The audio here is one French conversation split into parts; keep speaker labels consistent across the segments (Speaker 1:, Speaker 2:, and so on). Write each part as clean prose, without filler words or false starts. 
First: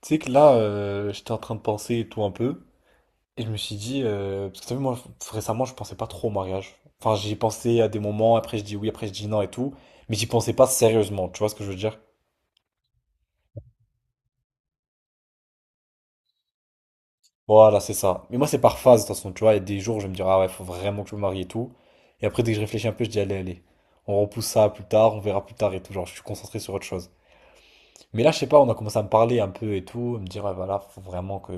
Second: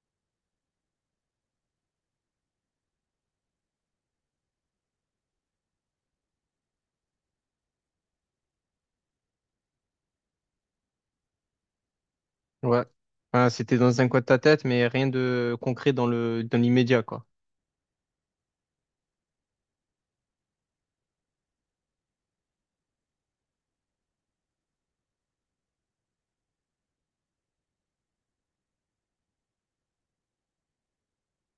Speaker 1: Tu sais que là, j'étais en train de penser et tout un peu, et je me suis dit, parce que t'as vu, moi, récemment, je pensais pas trop au mariage. Enfin, j'y ai pensé à des moments, après je dis oui, après je dis non et tout, mais j'y pensais pas sérieusement, tu vois ce que je veux dire?
Speaker 2: Ouais. Enfin, c'était dans un coin de ta tête, mais rien de concret dans le dans l'immédiat, quoi.
Speaker 1: Voilà, c'est ça. Mais moi, c'est par phase, de toute façon, tu vois, il y a des jours où je vais me dire, ah ouais, faut vraiment que je me marie et tout, et après, dès que je réfléchis un peu, je dis, allez, allez, on repousse ça à plus tard, on verra plus tard et tout, genre, je suis concentré sur autre chose. Mais là, je sais pas, on a commencé à me parler un peu et tout, à me dire, ah, voilà, faut vraiment que,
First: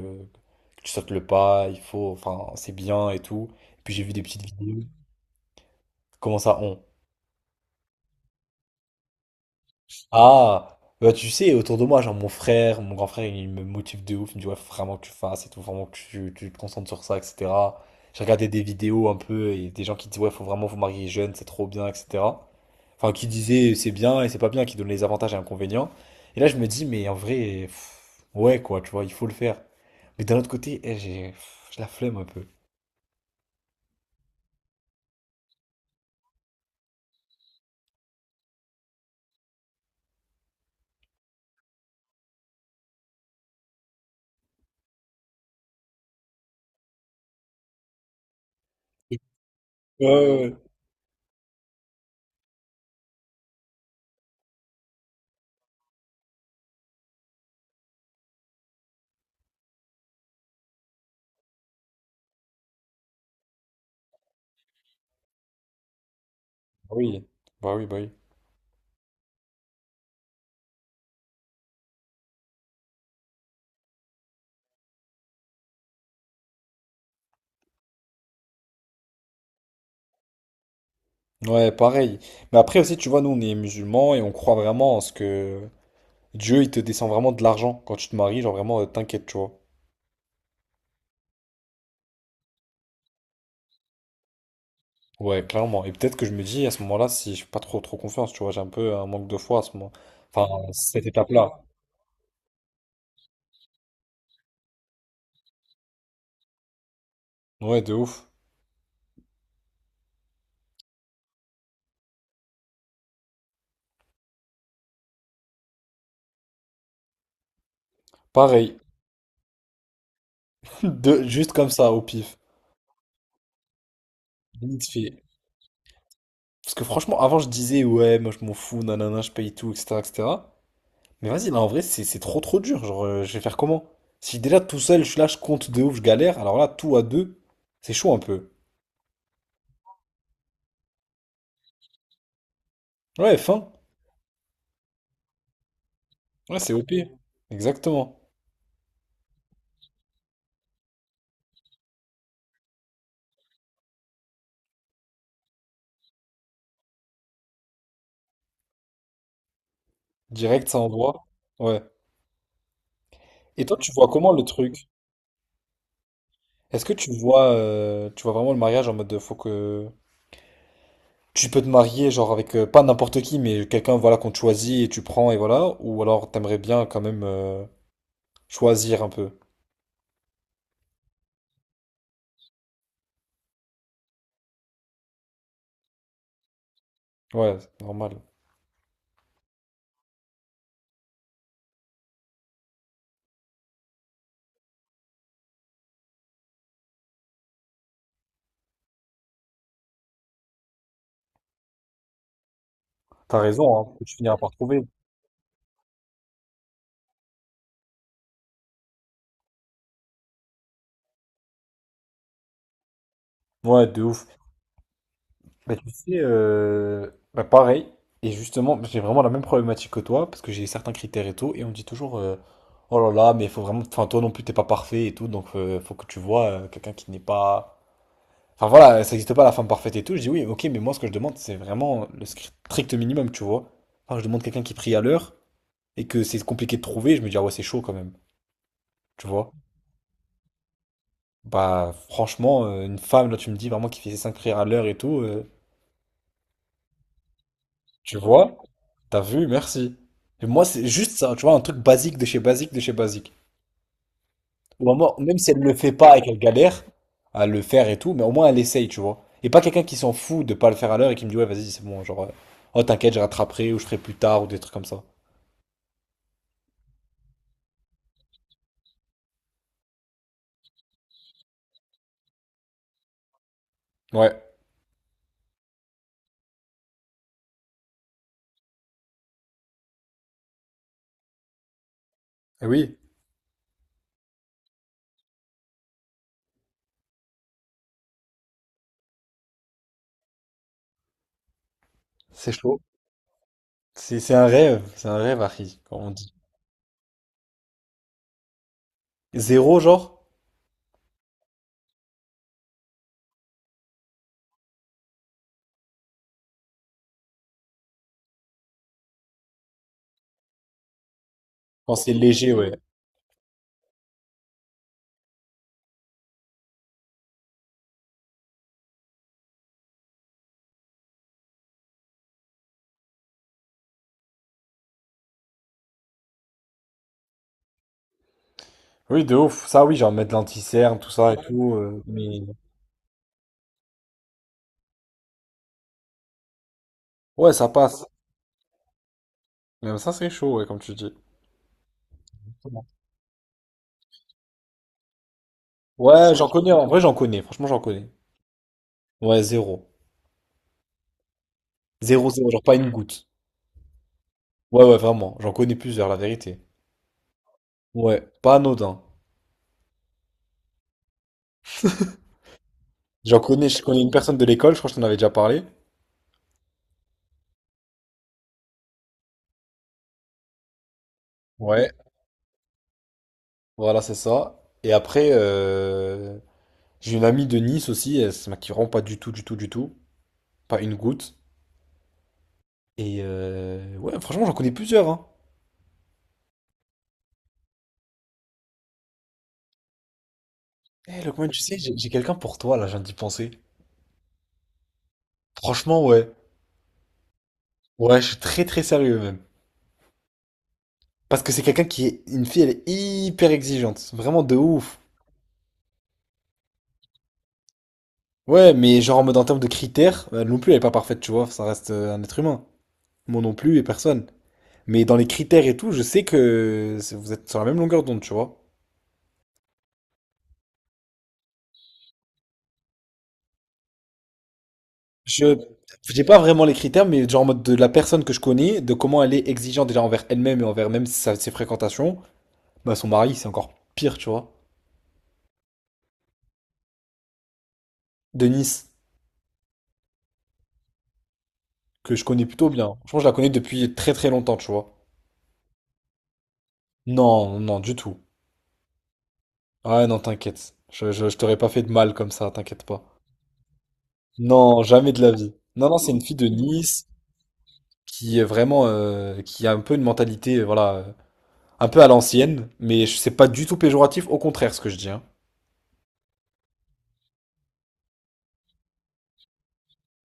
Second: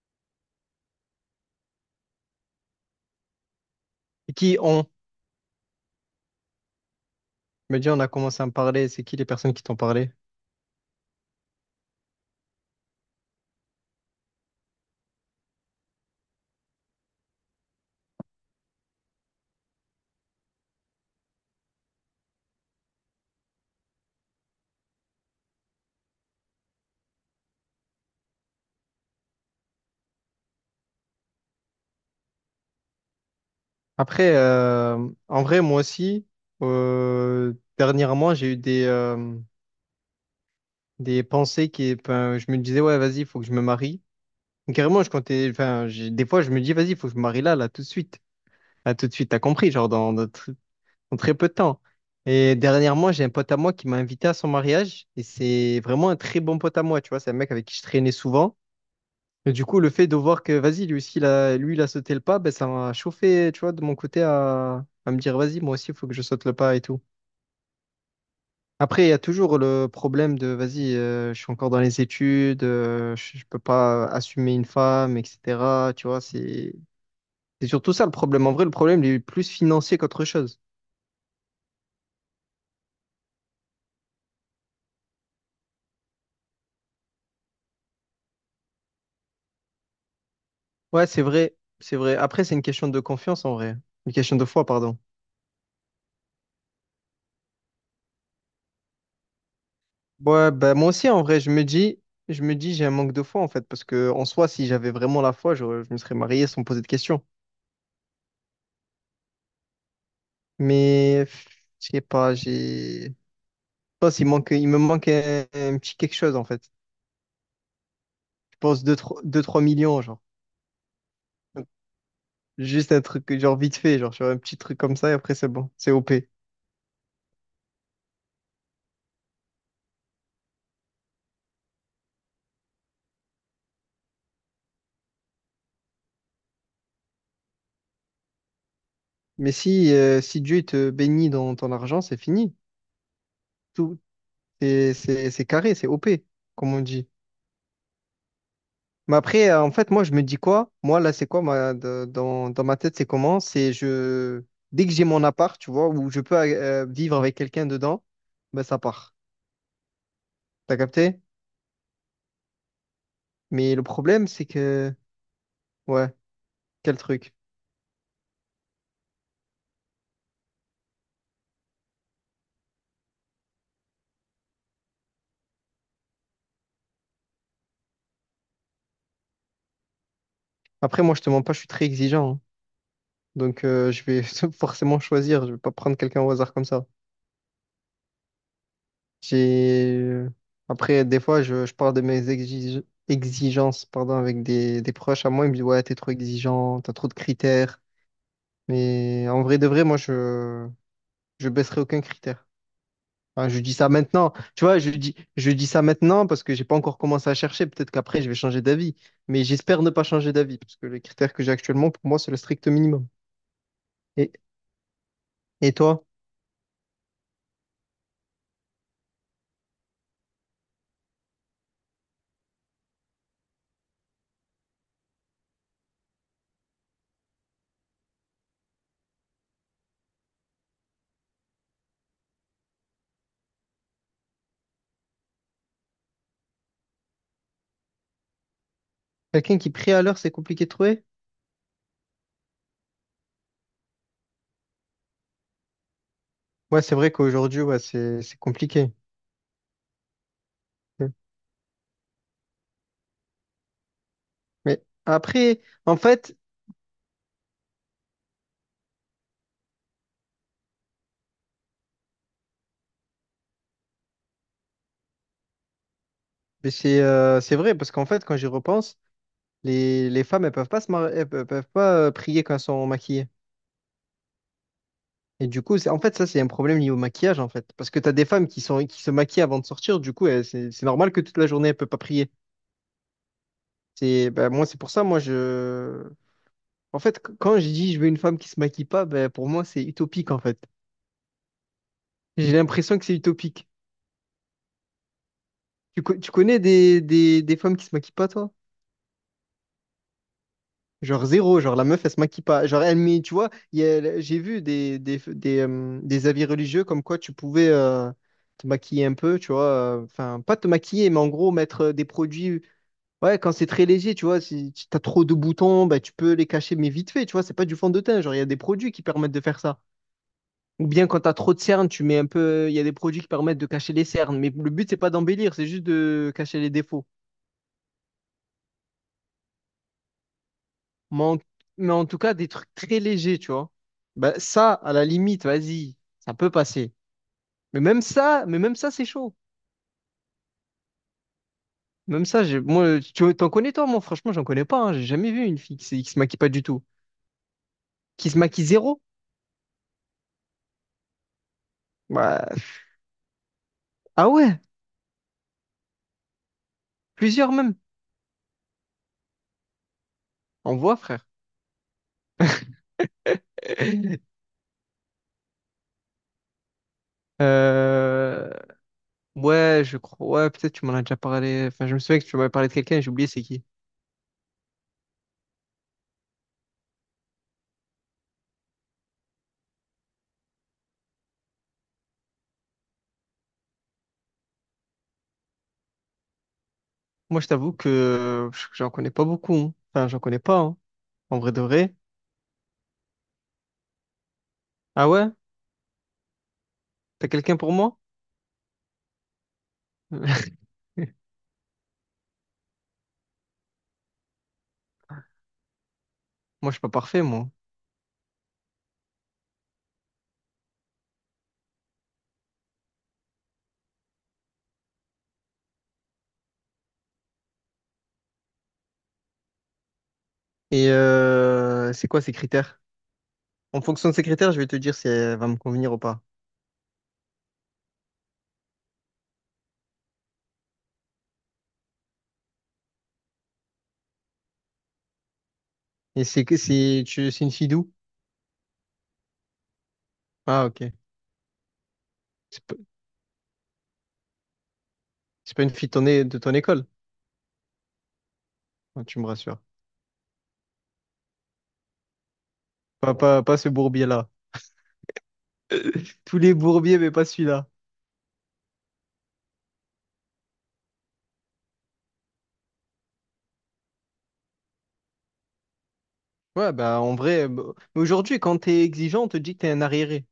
Speaker 1: que tu sautes le pas, il faut, enfin, c'est bien et tout. Et puis j'ai vu des
Speaker 2: Et
Speaker 1: petites
Speaker 2: qui
Speaker 1: vidéos.
Speaker 2: ont?
Speaker 1: Comment ça, on?
Speaker 2: Je me dis, on a commencé à me parler, c'est qui les personnes qui t'ont parlé?
Speaker 1: Ah, bah, tu sais, autour de moi, genre mon frère, mon grand frère, il me motive de ouf, il me dit, ouais, faut vraiment que tu fasses et tout, vraiment que tu te concentres sur ça, etc. J'ai regardé des vidéos un peu et des gens qui disent, ouais, faut vraiment vous marier jeune, c'est trop bien, etc. Enfin, qui disait c'est bien et c'est pas bien, qui donne les avantages et inconvénients. Et là, je me dis, mais en vrai, ouais, quoi, tu vois, il faut le faire. Mais d'un autre côté, eh, j'ai la flemme un peu.
Speaker 2: Après, en vrai, moi aussi, dernièrement, j'ai eu des pensées qui, enfin, je me disais, ouais, vas-y, il faut que je me marie. Carrément, je comptais, enfin, des fois, je me dis, vas-y, il faut que je me marie là, là, tout de suite. Là, tout de suite, t'as compris, genre,
Speaker 1: Ouais, ouais, ouais.
Speaker 2: en très peu de temps. Et dernièrement, j'ai un pote à moi qui m'a invité à son mariage et c'est vraiment un très bon pote à moi, tu vois, c'est un mec avec qui je traînais souvent. Et du coup, le fait de voir que, vas-y, lui, il a sauté le pas, ben, ça m'a chauffé, tu vois, de mon côté à me dire, vas-y, moi aussi, il faut que je saute le pas et
Speaker 1: Bah
Speaker 2: tout.
Speaker 1: oui, bah oui, bah oui.
Speaker 2: Après, il y a toujours le problème de, vas-y, je suis encore dans les études, je peux pas assumer une femme, etc. Tu vois, c'est surtout ça le problème. En vrai, le problème, il est plus financier qu'autre chose.
Speaker 1: Ouais, pareil. Mais après aussi, tu vois, nous, on est musulmans et on croit vraiment en ce que Dieu, il te descend vraiment de l'argent quand tu te maries, genre vraiment, t'inquiète, tu vois.
Speaker 2: Ouais, c'est vrai, c'est vrai. Après, c'est une question de confiance en vrai. Une question de foi, pardon.
Speaker 1: Ouais, clairement. Et peut-être que je me dis, à ce moment-là, si je suis pas trop trop confiance, tu vois, j'ai un peu un manque de foi à ce moment. Enfin,
Speaker 2: Ouais, bah moi
Speaker 1: cette
Speaker 2: aussi, en vrai,
Speaker 1: étape-là.
Speaker 2: je me dis, j'ai un manque de foi, en fait, parce que en soi, si j'avais vraiment la foi, me serais marié sans me poser de questions.
Speaker 1: Ouais, de ouf.
Speaker 2: Mais, pff, je sais pas, je pense, il me manque un petit quelque chose, en fait. Je
Speaker 1: Pareil.
Speaker 2: pense 2 3 millions, genre.
Speaker 1: De, juste comme ça, au pif.
Speaker 2: Juste un truc, que, genre, vite fait, genre, sur un petit truc
Speaker 1: Vite
Speaker 2: comme ça, et
Speaker 1: fait.
Speaker 2: après, c'est bon, c'est OP.
Speaker 1: Parce que franchement, avant, je disais, ouais, moi, je m'en fous, nanana, je paye tout, etc., etc. Mais vas-y, là, en vrai, c'est trop, trop dur. Genre, je vais faire comment? Si déjà, tout seul, je suis là, je compte de ouf, je galère, alors là, tout à deux, c'est chaud un peu.
Speaker 2: Mais si, si Dieu il te bénit dans ton argent, c'est fini.
Speaker 1: Ouais, fin.
Speaker 2: Tout, c'est carré, c'est OP,
Speaker 1: Ouais, c'est
Speaker 2: comme on dit.
Speaker 1: OP. Exactement.
Speaker 2: Mais après, en fait, moi, je me dis quoi? Moi, là, c'est quoi ma, de- dans, dans ma tête, c'est comment? C'est je dès que j'ai mon appart, tu vois, où je peux vivre avec quelqu'un dedans, ben ça part.
Speaker 1: Direct,
Speaker 2: T'as
Speaker 1: ça
Speaker 2: capté?
Speaker 1: envoie. Ouais. Et
Speaker 2: Mais
Speaker 1: toi,
Speaker 2: le
Speaker 1: tu vois
Speaker 2: problème,
Speaker 1: comment le
Speaker 2: c'est
Speaker 1: truc?
Speaker 2: que ouais,
Speaker 1: Est-ce que
Speaker 2: quel
Speaker 1: tu
Speaker 2: truc.
Speaker 1: vois, euh, tu vois vraiment le mariage en mode de, faut que... Tu peux te marier, genre avec pas n'importe qui, mais quelqu'un voilà qu'on te choisit et tu prends et voilà, ou alors t'aimerais bien quand même choisir un peu.
Speaker 2: Après, moi, je te mens pas, je suis très exigeant, hein. Donc, je vais forcément choisir. Je vais pas prendre quelqu'un au hasard comme ça.
Speaker 1: Ouais, c'est normal.
Speaker 2: J'ai Après, des fois, je parle de mes exigences, pardon, avec des proches à moi. Ils me disent, ouais, t'es trop exigeant, t'as trop de critères. Mais en vrai de vrai, moi, je baisserai aucun critère.
Speaker 1: T'as
Speaker 2: Enfin, je dis
Speaker 1: raison,
Speaker 2: ça
Speaker 1: hein, tu
Speaker 2: maintenant.
Speaker 1: finiras par
Speaker 2: Tu vois,
Speaker 1: trouver.
Speaker 2: je dis ça maintenant parce que j'ai pas encore commencé à chercher. Peut-être qu'après, je vais changer d'avis. Mais j'espère ne pas changer d'avis parce que les critères que j'ai actuellement, pour moi, c'est le strict minimum.
Speaker 1: Ouais, de ouf.
Speaker 2: Et et
Speaker 1: Bah tu
Speaker 2: toi,
Speaker 1: sais, bah, pareil. Et justement, j'ai vraiment la même problématique que toi, parce que j'ai certains critères et tout, et on me dit toujours, oh là là, mais il faut vraiment, enfin toi non plus t'es pas parfait et tout, donc faut que tu vois quelqu'un qui n'est pas. Enfin voilà, ça n'existe pas la femme parfaite et tout. Je dis oui, ok, mais moi ce que je demande, c'est vraiment le strict minimum, tu vois. Enfin, je demande quelqu'un qui prie à l'heure et que c'est compliqué de trouver, je me dis ah ouais, c'est chaud quand même, tu vois.
Speaker 2: quelqu'un qui prie à l'heure, c'est compliqué de trouver?
Speaker 1: Bah franchement, une femme, là tu me dis vraiment qui fait ses cinq prières à l'heure et tout,
Speaker 2: Ouais, c'est vrai qu'aujourd'hui, ouais,
Speaker 1: tu
Speaker 2: c'est
Speaker 1: vois,
Speaker 2: compliqué.
Speaker 1: t'as vu, merci. Et moi c'est juste ça, tu vois, un truc basique de chez basique de chez basique.
Speaker 2: Mais
Speaker 1: Ou à moi, même si elle
Speaker 2: après,
Speaker 1: ne le fait
Speaker 2: en
Speaker 1: pas et
Speaker 2: fait,
Speaker 1: qu'elle galère à le faire et tout, mais au moins elle essaye, tu vois. Et pas quelqu'un qui s'en fout de pas le faire à l'heure et qui me dit, ouais, vas-y, c'est bon, genre, oh, t'inquiète, je rattraperai ou je ferai plus tard ou des trucs comme ça.
Speaker 2: mais c'est vrai parce qu'en fait, quand j'y repense, les femmes, elles peuvent pas se mar- elles peuvent pas prier quand elles sont maquillées.
Speaker 1: Ouais.
Speaker 2: Et du coup, c'est, en fait, ça, c'est un problème lié au maquillage, en fait. Parce que tu as des femmes qui sont, qui se maquillent avant de sortir, du coup, c'est normal que toute la journée, elle peut pas prier.
Speaker 1: Eh oui,
Speaker 2: C'est, ben, moi, c'est pour ça, moi, je. En fait, quand je dis je veux une femme qui se maquille pas, ben, pour moi, c'est utopique, en fait.
Speaker 1: c'est
Speaker 2: J'ai
Speaker 1: chaud.
Speaker 2: l'impression que c'est utopique.
Speaker 1: C'est un rêve, c'est un rêve, Harry, comme on
Speaker 2: Tu
Speaker 1: dit.
Speaker 2: connais des femmes qui se maquillent pas, toi?
Speaker 1: Zéro, genre,
Speaker 2: Genre zéro, genre la meuf, elle se maquille pas. Genre, elle met, tu vois, j'ai vu des avis religieux comme quoi tu pouvais, te maquiller un peu, tu vois, enfin pas te maquiller, mais en gros mettre
Speaker 1: quand
Speaker 2: des
Speaker 1: c'est léger,
Speaker 2: produits.
Speaker 1: ouais.
Speaker 2: Ouais, quand c'est très léger, tu vois, si tu as trop de boutons, bah, tu peux les cacher, mais vite fait, tu vois, c'est pas du fond de teint. Genre, il y a des produits qui permettent de faire ça. Ou bien quand tu as trop de cernes, tu mets un peu. Il y a des produits qui permettent de cacher les cernes. Mais le but, c'est pas d'embellir, c'est juste de cacher les défauts.
Speaker 1: Oui, de ouf. Ça, oui, genre mettre l'anti-cerne, tout
Speaker 2: Mais
Speaker 1: ça et
Speaker 2: en,
Speaker 1: tout.
Speaker 2: mais en tout cas,
Speaker 1: Mais
Speaker 2: des trucs très légers, tu vois. Bah, ça, à la limite, vas-y, ça peut passer.
Speaker 1: ouais, ça passe.
Speaker 2: Mais même ça, c'est chaud.
Speaker 1: Même ça, c'est chaud, ouais, comme tu dis.
Speaker 2: Même ça, moi, tu t'en connais toi, moi, franchement, j'en connais pas, hein. J'ai jamais vu une fille qui se
Speaker 1: Ouais,
Speaker 2: maquille
Speaker 1: j'en
Speaker 2: pas du
Speaker 1: connais,
Speaker 2: tout.
Speaker 1: en vrai, j'en connais. Franchement, j'en connais.
Speaker 2: Qui se maquille zéro.
Speaker 1: Ouais, zéro. Zéro,
Speaker 2: Bah,
Speaker 1: zéro, genre pas une goutte.
Speaker 2: ah ouais,
Speaker 1: Ouais, ouais, vraiment. J'en connais plusieurs, la vérité.
Speaker 2: plusieurs même.
Speaker 1: Ouais, pas anodin.
Speaker 2: On voit, frère.
Speaker 1: J'en connais, je connais une personne de l'école, je crois que je t'en avais déjà parlé.
Speaker 2: Euh, Ouais, je crois. Ouais, peut-être tu m'en as déjà parlé. Enfin,
Speaker 1: Ouais,
Speaker 2: je me souviens que tu m'avais parlé de quelqu'un et j'ai oublié c'est qui.
Speaker 1: voilà, c'est ça. Et après, j'ai une amie de Nice aussi, elle se maquille vraiment pas du tout, du tout, du tout. Pas une goutte. Et ouais, franchement, j'en connais plusieurs, hein.
Speaker 2: Moi, je t'avoue que j'en connais pas beaucoup, hein. Enfin, j'en connais pas, hein.
Speaker 1: Eh,
Speaker 2: En
Speaker 1: Lokman,
Speaker 2: vrai
Speaker 1: tu
Speaker 2: de
Speaker 1: sais,
Speaker 2: vrai.
Speaker 1: j'ai quelqu'un pour toi, là, je viens d'y penser.
Speaker 2: Ah ouais?
Speaker 1: Franchement, ouais.
Speaker 2: T'as quelqu'un pour moi?
Speaker 1: Ouais, je suis très, très sérieux, même. Parce que c'est quelqu'un qui est... Une fille, elle est hyper exigeante. Vraiment de ouf.
Speaker 2: Moi, je suis pas parfait, moi.
Speaker 1: Ouais, mais genre en mode en termes de critères, elle non plus elle est pas parfaite, tu vois, ça reste un être humain. Moi non plus et personne. Mais dans les critères et tout, je sais que vous êtes sur la même longueur d'onde, tu vois.
Speaker 2: Et c'est quoi ces critères? En fonction de ces critères, je vais te dire si elle va me
Speaker 1: Je
Speaker 2: convenir ou pas.
Speaker 1: j'ai pas vraiment les critères, mais genre en mode de la personne que je connais, de comment elle est exigeante déjà envers elle-même et envers même ses fréquentations, bah son mari c'est encore pire, tu vois.
Speaker 2: Et c'est que c'est tu c'est une fille d'où?
Speaker 1: Denise,
Speaker 2: Ah ok.
Speaker 1: que je connais
Speaker 2: C'est
Speaker 1: plutôt
Speaker 2: pas,
Speaker 1: bien. Franchement, je la connais depuis très très longtemps, tu vois.
Speaker 2: c'est pas une fille de de ton école.
Speaker 1: Non, non, du tout.
Speaker 2: Ah, tu me rassures.
Speaker 1: Ah non, t'inquiète. Je t'aurais pas fait de mal comme ça, t'inquiète pas.
Speaker 2: Pas ce bourbier-là.
Speaker 1: Non, jamais de la vie. Non, non, c'est une fille
Speaker 2: Tous
Speaker 1: de
Speaker 2: les bourbiers,
Speaker 1: Nice
Speaker 2: mais pas celui-là.
Speaker 1: qui est vraiment, qui a un peu une mentalité, voilà, un peu à l'ancienne, mais c'est pas du tout péjoratif, au contraire, ce que je dis, hein.
Speaker 2: Ouais, bah en vrai, bah, mais aujourd'hui, quand t'es exigeant, on te dit que t'es un arriéré.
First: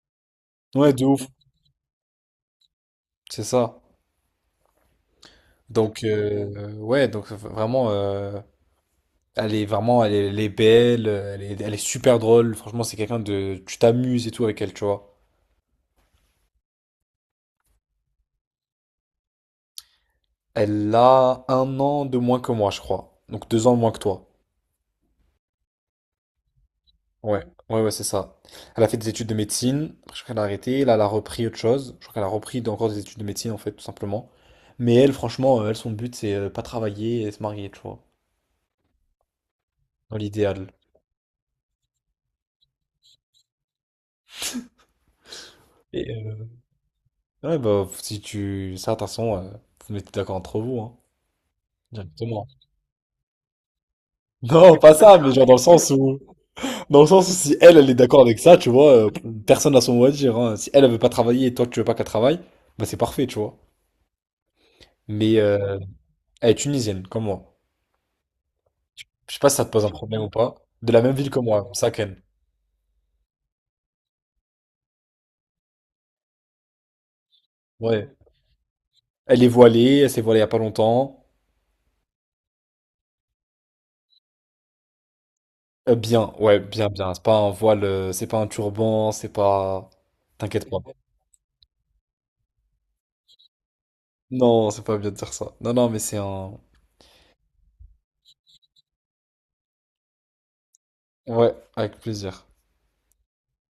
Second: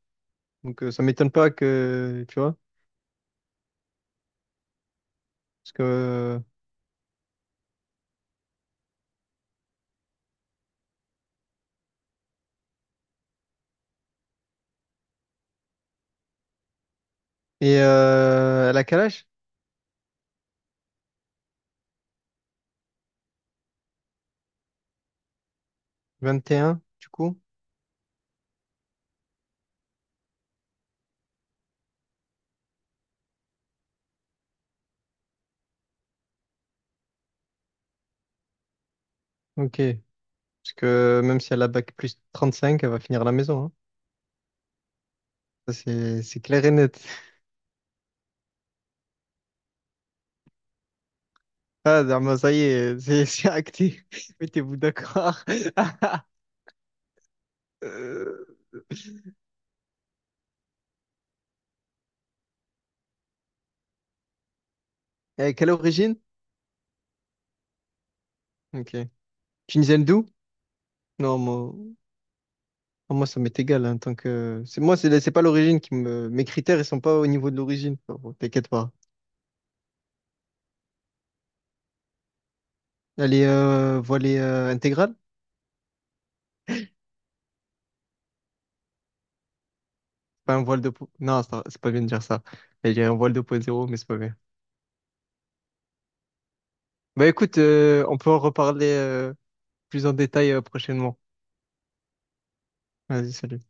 Speaker 2: Donc
Speaker 1: Ouais,
Speaker 2: ça
Speaker 1: de ouf,
Speaker 2: m'étonne pas que, tu vois,
Speaker 1: c'est ça.
Speaker 2: parce
Speaker 1: Donc,
Speaker 2: que...
Speaker 1: ouais, donc vraiment, elle est vraiment, elle est belle, elle est super drôle. Franchement, c'est quelqu'un de, tu t'amuses et tout avec elle, tu vois.
Speaker 2: Et elle a quel âge?
Speaker 1: Elle a 1 an de moins que moi, je crois. Donc 2 ans de moins que toi.
Speaker 2: 21, du coup?
Speaker 1: Ouais, ouais, ouais, c'est ça. Elle a fait des études de médecine, après, je crois qu'elle a arrêté, là, elle a repris autre chose. Je crois qu'elle a repris encore des études de médecine, en fait, tout simplement. Mais elle, franchement, elle, son but, c'est pas travailler et se marier, tu vois,
Speaker 2: Ok.
Speaker 1: dans l'idéal.
Speaker 2: Parce que même si elle a bac plus 35, elle va finir à la maison, hein. Ça,
Speaker 1: Et
Speaker 2: c'est clair et net.
Speaker 1: ouais, bah, si tu. Ça, de toute façon, vous vous mettez d'accord entre vous, hein,
Speaker 2: Ah, Dharma,
Speaker 1: directement.
Speaker 2: ça y est, c'est acté.
Speaker 1: Non,
Speaker 2: Mettez-vous
Speaker 1: pas ça, mais
Speaker 2: d'accord.
Speaker 1: genre dans le sens où. Dans le sens où si elle, elle est d'accord avec ça,
Speaker 2: Euh,
Speaker 1: tu vois, personne n'a son mot à dire. Hein. Si elle, elle veut pas travailler et toi, tu veux pas qu'elle travaille, bah, c'est parfait, tu vois. Mais
Speaker 2: quelle origine?
Speaker 1: elle est tunisienne, comme moi.
Speaker 2: Ok.
Speaker 1: Je sais pas si ça te pose un
Speaker 2: Tunisienne
Speaker 1: problème
Speaker 2: d'où?
Speaker 1: ou pas. De la même ville
Speaker 2: Non,
Speaker 1: que moi,
Speaker 2: moi,
Speaker 1: Saken.
Speaker 2: ah, moi, ça m'est égal, hein, tant que... C'est, moi, c'est pas l'origine qui me... Mes critères, ils sont pas au niveau de l'origine.
Speaker 1: Ouais.
Speaker 2: Bon, t'inquiète pas.
Speaker 1: Elle est voilée, elle s'est voilée il y a pas longtemps.
Speaker 2: Elle est voilée intégrale?
Speaker 1: Bien, ouais, bien, bien. C'est pas un voile, c'est pas un turban, c'est pas.
Speaker 2: Pas un
Speaker 1: T'inquiète pas.
Speaker 2: voile de... non, c'est pas bien de dire ça. Elle est un voile de point zéro mais c'est pas bien.
Speaker 1: Non, c'est pas bien de dire ça. Non, non, mais c'est un.
Speaker 2: Bah écoute, on peut en reparler plus en détail prochainement.
Speaker 1: Ouais, avec plaisir.
Speaker 2: Vas-y, salut.